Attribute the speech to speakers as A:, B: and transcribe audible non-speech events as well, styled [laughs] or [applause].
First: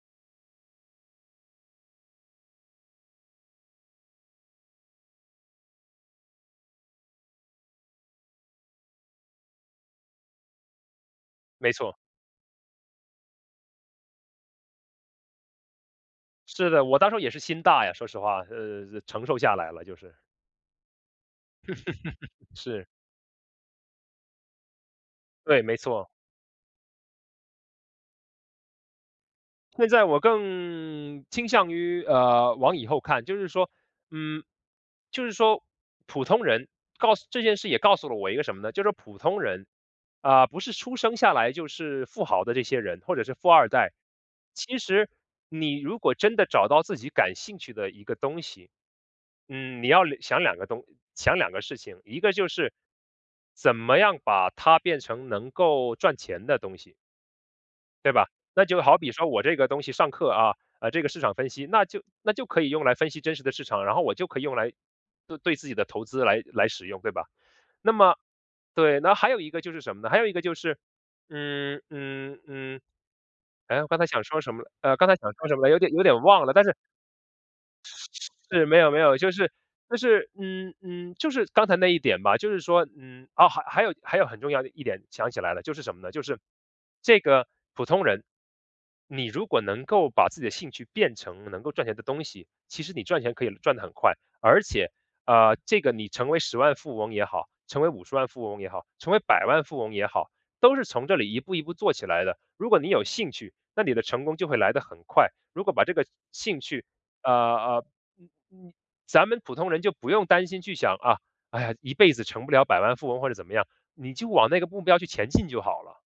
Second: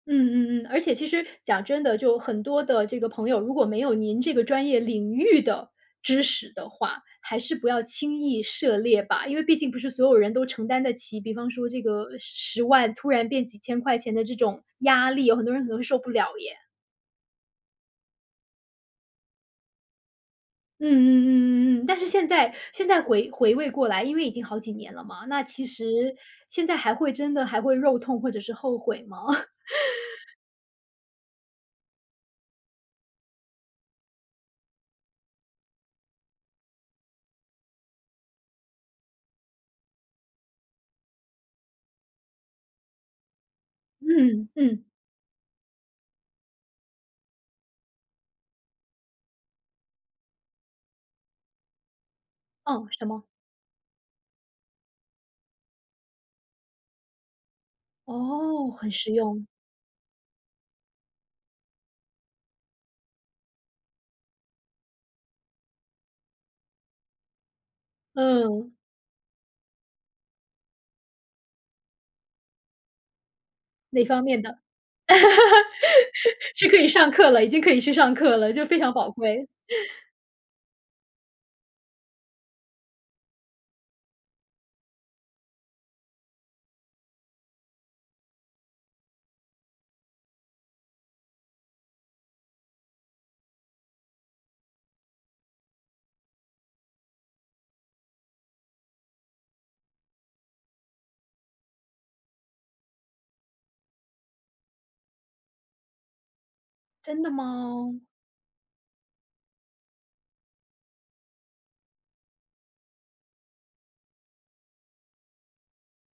A: 嗯嗯嗯，而且其实讲真的，就很多的这个朋友，如果没有您这个专业领域的知识的话，还是不要轻易涉猎吧。因为毕竟不是所有人都承担得起，比方说
B: 没
A: 这
B: 错。
A: 个10万突然变几千块钱的这种压力，有很多人可能会受不了耶。
B: 是的，我当初也是心大呀，说实话，呃，承受下来了，就是。
A: 嗯嗯嗯嗯嗯，但是现
B: [laughs]
A: 在
B: 是。
A: 现在回回味过来，因为已经好几年了嘛，那
B: 对，
A: 其
B: 没错。
A: 实现在还会真的还会肉痛或者是后悔吗？
B: 会在我
A: [laughs]
B: 更倾向于，呃，往以后看就是说嗯，就是说普通人告诉这件事也告诉了我一个什么呢，就是普通人，啊，不是出生下来就是富豪的这些人，或者是富二代。
A: 嗯，
B: 其
A: 嗯。
B: 实你如果真的找到自己感兴趣的一个东西。嗯，你要留想2个东想2个事情，一个就是，
A: 嗯，什么？
B: 怎么样把它变成能够赚钱的东西。对吧，那
A: 哦，
B: 就
A: 很
B: 好
A: 实
B: 比说我
A: 用。
B: 这个东西上课啊，呃，这个市场分析，那就那就可以用来分析真实的市场，然后我就可以用来，呃，对自己的投资来来使用，对吧？那么
A: 嗯。
B: 对，那还有一个就是什么呢？还有一个就是，嗯嗯嗯。哎，我刚
A: 哪
B: 才
A: 方
B: 想说
A: 面
B: 什
A: 的。
B: 么呃，刚才想说什么了，有点有点忘了，
A: [laughs]
B: 但
A: 是
B: 是
A: 可以上课了，已经可以去上课了，
B: 是，
A: 就
B: 没
A: 非
B: 有
A: 常
B: 没
A: 宝
B: 有，就
A: 贵。
B: 是就
A: [laughs]
B: 是嗯嗯，就是刚才那一点吧，就是说，嗯，哦，还有还有很重要的一点，想起来了，就是什么呢？就是这个普通人，你如果能够把自己的兴趣变成能够赚钱的东西，其实你赚钱可以赚得很快。而且，啊，这个你成为10万富翁也好，成为50万富翁也好，成为百万富翁也好，都是从这里一步一步做起来的。如果你有兴趣，那你的成功就会来得很快。如果把这个兴趣，
A: 真的
B: 啊啊，
A: 吗？
B: 嗯嗯，咱们普通人就不用担心去想，啊，哎呀，一辈子成不了百万富翁或者怎么样，你就往那个目标去前进就好了。